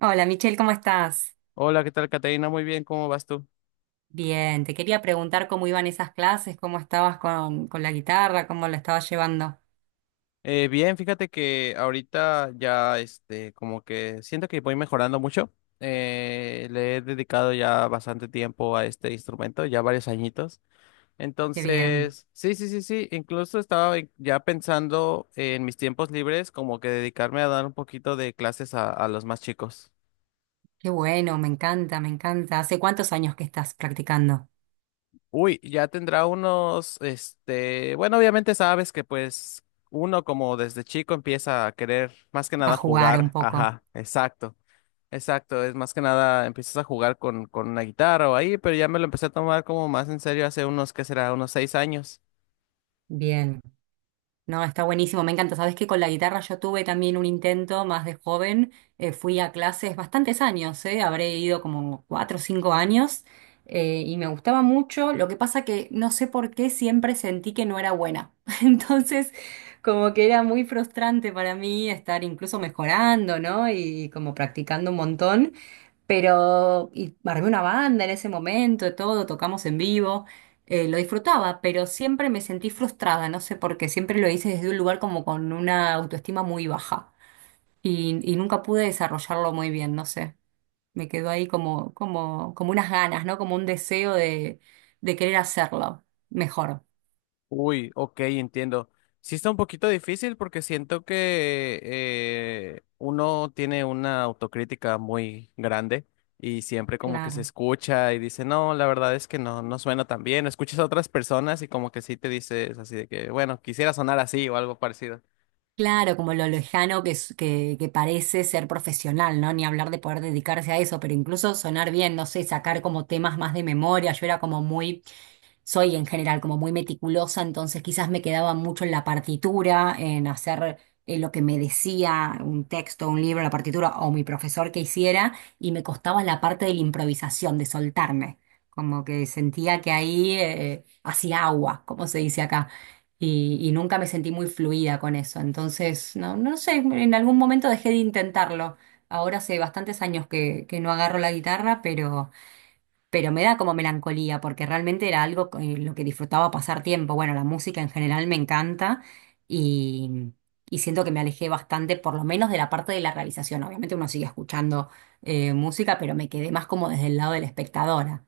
Hola Michelle, ¿cómo estás? Hola, ¿qué tal, Caterina? Muy bien, ¿cómo vas tú? Bien, te quería preguntar cómo iban esas clases, cómo estabas con la guitarra, cómo la estabas llevando. Bien, fíjate que ahorita ya, este, como que siento que voy mejorando mucho. Le he dedicado ya bastante tiempo a este instrumento, ya varios añitos. Qué bien, Entonces, sí, sí, sí, sí, incluso ya pensando en mis tiempos libres como que dedicarme a dar un poquito de clases a los más chicos. qué bueno, me encanta. ¿Hace cuántos años que estás practicando Uy, ya tendrá unos, este, bueno, obviamente sabes que pues uno como desde chico empieza a querer más que a nada jugar un jugar, poco? ajá, exacto, exacto, es más que nada empiezas a jugar con una guitarra o ahí, pero ya me lo empecé a tomar como más en serio hace unos, ¿qué será? Unos 6 años. Bien. No, está buenísimo, me encanta. Sabes que con la guitarra yo tuve también un intento más de joven. Fui a clases bastantes años, habré ido como cuatro o cinco años y me gustaba mucho. Lo que pasa que no sé por qué siempre sentí que no era buena. Entonces, como que era muy frustrante para mí estar incluso mejorando, ¿no? Y como practicando un montón. Pero, y armé una banda en ese momento, todo, tocamos en vivo, lo disfrutaba, pero siempre me sentí frustrada, no sé por qué, siempre lo hice desde un lugar como con una autoestima muy baja y nunca pude desarrollarlo muy bien, no sé, me quedó ahí como unas ganas, ¿no? Como un deseo de querer hacerlo mejor, Uy, ok, entiendo. Sí está un poquito difícil porque siento que uno tiene una autocrítica muy grande y siempre como que se claro. escucha y dice, no, la verdad es que no, no suena tan bien. Escuchas a otras personas y como que sí te dices así de que, bueno, quisiera sonar así o algo parecido. Claro, como lo lejano que parece ser profesional, ¿no? Ni hablar de poder dedicarse a eso, pero incluso sonar bien, no sé, sacar como temas más de memoria. Yo era como muy, soy en general como muy meticulosa, entonces quizás me quedaba mucho en la partitura, en hacer lo que me decía un texto, un libro, la partitura o mi profesor que hiciera, y me costaba la parte de la improvisación, de soltarme. Como que sentía que ahí hacía agua, como se dice acá y nunca me sentí muy fluida con eso. Entonces, no sé, en algún momento dejé de intentarlo. Ahora hace bastantes años que no agarro la guitarra, pero me da como melancolía, porque realmente era algo en lo que disfrutaba pasar tiempo. Bueno, la música en general me encanta y, y siento que me alejé bastante, por lo menos de la parte de la realización. Obviamente uno sigue escuchando música, pero me quedé más como desde el lado de la espectadora.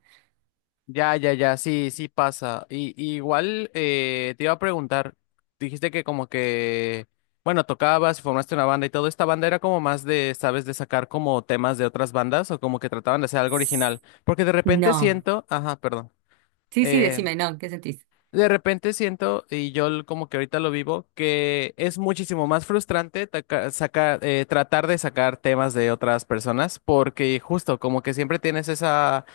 Ya, ya, ya, sí, sí pasa. Y igual te iba a preguntar, dijiste que como que, bueno, tocabas y formaste una banda y todo, ¿esta banda era como más de, sabes, de sacar como temas de otras bandas o como que trataban de hacer algo original? Porque de repente No. siento, ajá, perdón. Sí, sí, eh, decime, no, ¿qué sentís? de repente siento, y como que ahorita lo vivo, que es muchísimo más frustrante tratar de sacar temas de otras personas, porque justo como que siempre tienes esa,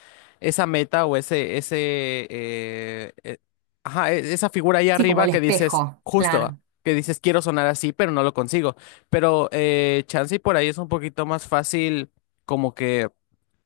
esa meta o eh, eh, ajá, esa figura ahí Sí, como arriba el que dices, espejo, justo, claro. que dices quiero sonar así, pero no lo consigo. Pero chance y por ahí es un poquito más fácil como que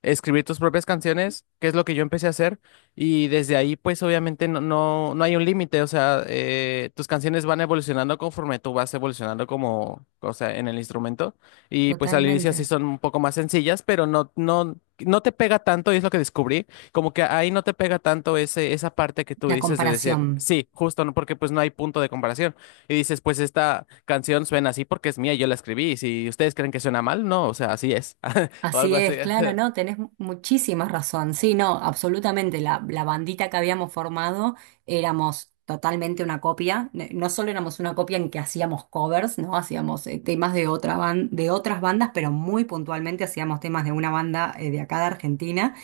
escribir tus propias canciones, que es lo que yo empecé a hacer. Y desde ahí, pues obviamente no, no, no hay un límite, o sea, tus canciones van evolucionando conforme tú vas evolucionando como, o sea, en el instrumento. Y pues al inicio sí Totalmente, son un poco más sencillas, pero no, no, no te pega tanto, y es lo que descubrí, como que ahí no te pega tanto ese, esa parte que tú la dices de decir, comparación. sí, justo, ¿no? Porque pues no hay punto de comparación. Y dices, pues esta canción suena así porque es mía, yo la escribí, y si ustedes creen que suena mal, no, o sea, así es, o algo Así así. es, claro, no, tenés muchísima razón. Sí, no, absolutamente. La bandita que habíamos formado éramos totalmente una copia. No solo éramos una copia en que hacíamos covers, ¿no? Hacíamos temas de de otras bandas, pero muy puntualmente hacíamos temas de una banda de acá de Argentina,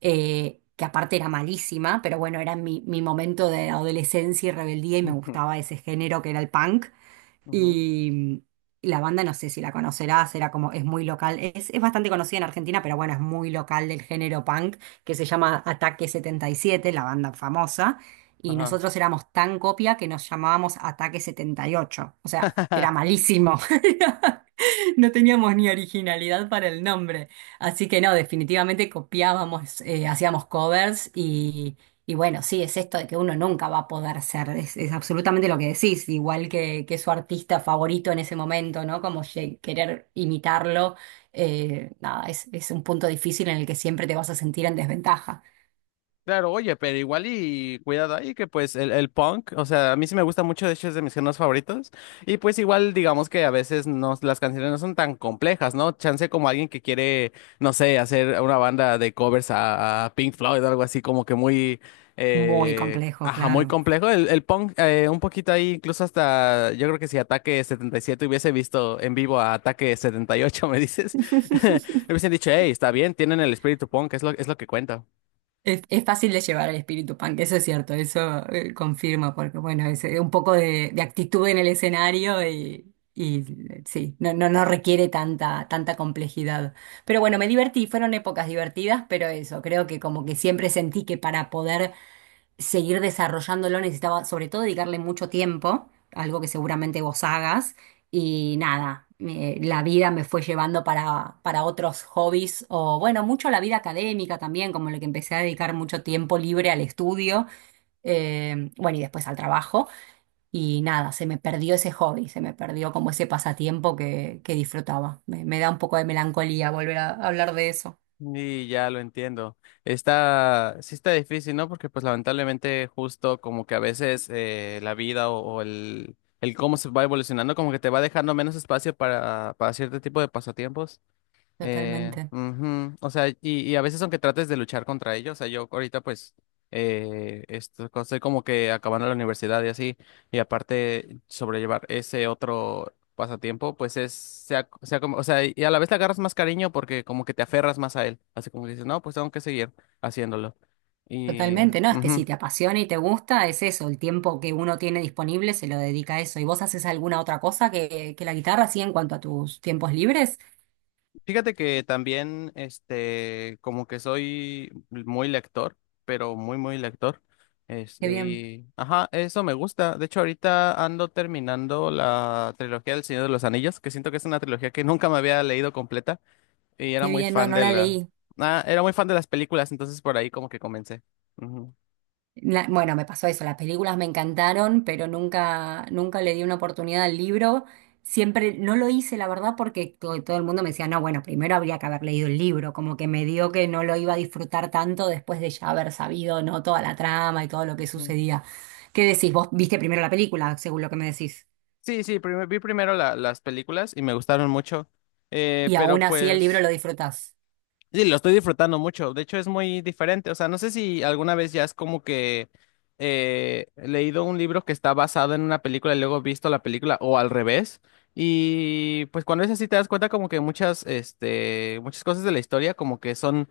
que aparte era malísima, pero bueno, era mi momento de adolescencia y rebeldía y me Ujú, gustaba ese género que era el punk. ujú. Y la banda no sé si la conocerás, era como, es muy local, es bastante conocida en Argentina, pero bueno, es muy local del género punk, que se llama Ataque 77, la banda famosa, y Ajá. nosotros éramos tan copia que nos llamábamos Ataque 78, o sea, era malísimo. No teníamos ni originalidad para el nombre. Así que no, definitivamente copiábamos, hacíamos covers y bueno, sí, es esto de que uno nunca va a poder ser, es absolutamente lo que decís, igual que su artista favorito en ese momento, ¿no? Como querer imitarlo, nada, es un punto difícil en el que siempre te vas a sentir en desventaja. Claro, oye, pero igual y cuidado ahí, que pues el punk, o sea, a mí sí me gusta mucho, de hecho es de mis géneros favoritos, y pues igual digamos que a veces no, las canciones no son tan complejas, ¿no? Chance como alguien que quiere, no sé, hacer una banda de covers a Pink Floyd o algo así como que muy, Muy complejo, ajá, muy claro. complejo, el punk un poquito ahí, incluso hasta, yo creo que si Ataque 77 hubiese visto en vivo a Ataque 78, me dices, me hubiesen dicho, hey, está bien, tienen el espíritu punk, es lo que cuenta. Es fácil de llevar el espíritu punk, eso es cierto, eso confirmo, porque bueno, es un poco de actitud en el escenario y, y sí, no requiere tanta, tanta complejidad. Pero bueno, me divertí, fueron épocas divertidas, pero eso, creo que como que siempre sentí que para poder seguir desarrollándolo necesitaba sobre todo dedicarle mucho tiempo, algo que seguramente vos hagas, y nada, la vida me fue llevando para otros hobbies, o bueno, mucho la vida académica también, como lo que empecé a dedicar mucho tiempo libre al estudio, bueno, y después al trabajo, y nada, se me perdió ese hobby, se me perdió como ese pasatiempo que disfrutaba. Me da un poco de melancolía volver a hablar de eso, Y ya lo entiendo. Está, sí está difícil, ¿no? Porque pues lamentablemente justo como que a veces la vida o el cómo se va evolucionando como que te va dejando menos espacio para cierto tipo de pasatiempos. Totalmente. Ujú. O sea, y a veces aunque trates de luchar contra ellos, o sea, yo ahorita pues estoy como que acabando la universidad y así, y aparte sobrellevar ese otro pasatiempo, pues es, sea, sea como, o sea, y a la vez te agarras más cariño porque como que te aferras más a él, así como que dices, no, pues tengo que seguir haciéndolo. Y, Totalmente, no, es que si ujú. te apasiona y te gusta, es eso, el tiempo que uno tiene disponible se lo dedica a eso. ¿Y vos haces alguna otra cosa que la guitarra, así en cuanto a tus tiempos libres? Fíjate que también, este, como que soy muy lector, pero muy, muy lector. Qué Este, bien, ajá, eso me gusta. De hecho, ahorita ando terminando la trilogía del Señor de los Anillos, que siento que es una trilogía que nunca me había leído completa y era qué muy bien, no, fan no de la la... leí. Ah, era muy fan de las películas, entonces por ahí como que comencé. Ujú, Bueno, me pasó eso, las películas me encantaron, pero nunca, nunca le di una oportunidad al libro. Siempre no lo hice, la verdad, porque todo el mundo me decía, no, bueno, primero habría que haber leído el libro, como que me dio que no lo iba a disfrutar tanto después de ya haber sabido, ¿no? Toda la trama y todo lo que ujú. sucedía. ¿Qué decís? Vos viste primero la película, según lo que me decís, Sí, sí, vi primero las películas y me gustaron mucho, y aún pero así el libro pues... lo disfrutás. Sí, lo estoy disfrutando mucho. De hecho, es muy diferente. O sea, no sé si alguna vez ya es como que he leído un libro que está basado en una película y luego he visto la película o al revés. Y pues cuando es así te das cuenta como que muchas, este, muchas cosas de la historia como que son,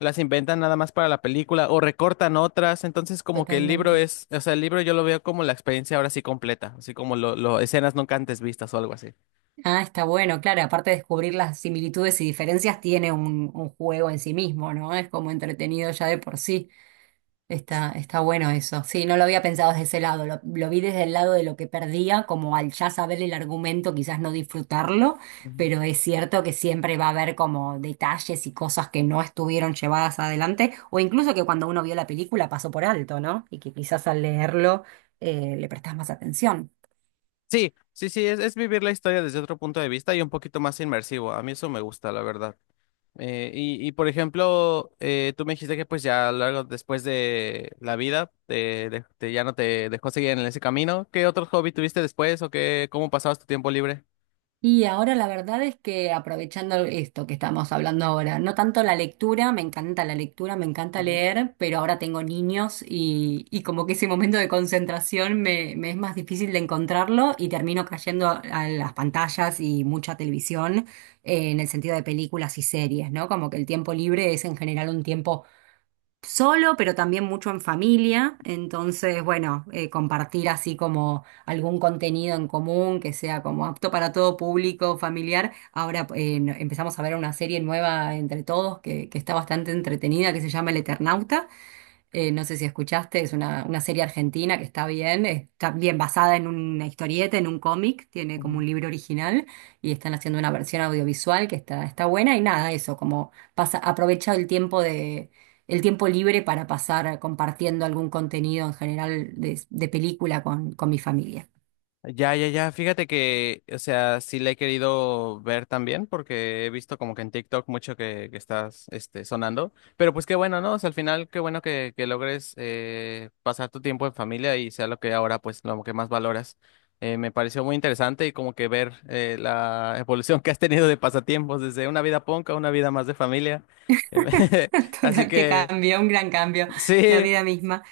las inventan nada más para la película o recortan otras. Entonces como que el libro Totalmente. es, o sea, el libro yo lo veo como la experiencia ahora sí completa, así como lo escenas nunca antes vistas o algo así. Ah, está bueno, claro, aparte de descubrir las similitudes y diferencias, tiene un juego en sí mismo, ¿no? Es como entretenido ya de por sí. Está, está bueno eso. Sí, no lo había pensado desde ese lado. Lo vi desde el lado de lo que perdía, como al ya saber el argumento, quizás no disfrutarlo, pero es cierto que siempre va a haber como detalles y cosas que no estuvieron llevadas adelante, o incluso que cuando uno vio la película pasó por alto, ¿no? Y que quizás al leerlo le prestás más atención. Sí, sí, sí, es vivir la historia desde otro punto de vista y un poquito más inmersivo. A mí eso me gusta, la verdad. Y, y por ejemplo, tú me dijiste que pues ya luego después de la vida te, ya no te dejó seguir en ese camino. ¿Qué otro hobby tuviste después o qué, cómo pasabas tu tiempo libre? Y ahora la verdad es que aprovechando esto que estamos hablando ahora, no tanto la lectura, me encanta la lectura, me encanta Ujú, leer, pero ahora tengo niños y como que ese momento de concentración me es más difícil de encontrarlo y termino cayendo a las pantallas y mucha televisión en el sentido de películas y series, ¿no? Como que el tiempo libre es en general un tiempo solo, pero también mucho en familia. Entonces, bueno, compartir así como algún contenido en común que sea como apto para todo público, familiar. Ahora empezamos a ver una serie nueva entre todos que está bastante entretenida, que se llama El Eternauta. No sé si escuchaste, es una serie argentina que está bien basada en una historieta, en un cómic, tiene como ujú. un libro original y están haciendo una versión audiovisual que está, está buena y nada, eso, como pasa, aprovecha el tiempo de, el tiempo libre para pasar compartiendo algún contenido en general de película con mi familia. Ya, ya, ya. Fíjate que, o sea, sí la he querido ver también porque he visto como que en TikTok mucho que estás, este, sonando. Pero pues qué bueno, ¿no? O sea, al final qué bueno que logres pasar tu tiempo en familia y sea lo que ahora, pues, lo que más valoras. Me pareció muy interesante y como que ver la evolución que has tenido de pasatiempos desde una vida punk a una vida más de familia. Así Total, qué que, cambio, un gran cambio, la sí. vida misma.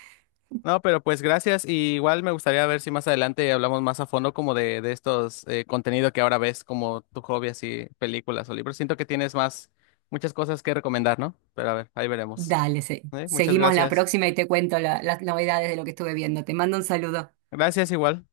No, pero pues gracias. Y igual me gustaría ver si más adelante hablamos más a fondo como de estos contenido que ahora ves, como tu hobby, así, películas o libros. Siento que tienes más, muchas cosas que recomendar, ¿no? Pero a ver, ahí veremos. Dale, ¿Eh? Muchas seguimos la gracias. próxima y te cuento las novedades de lo que estuve viendo. Te mando un saludo. Gracias igual.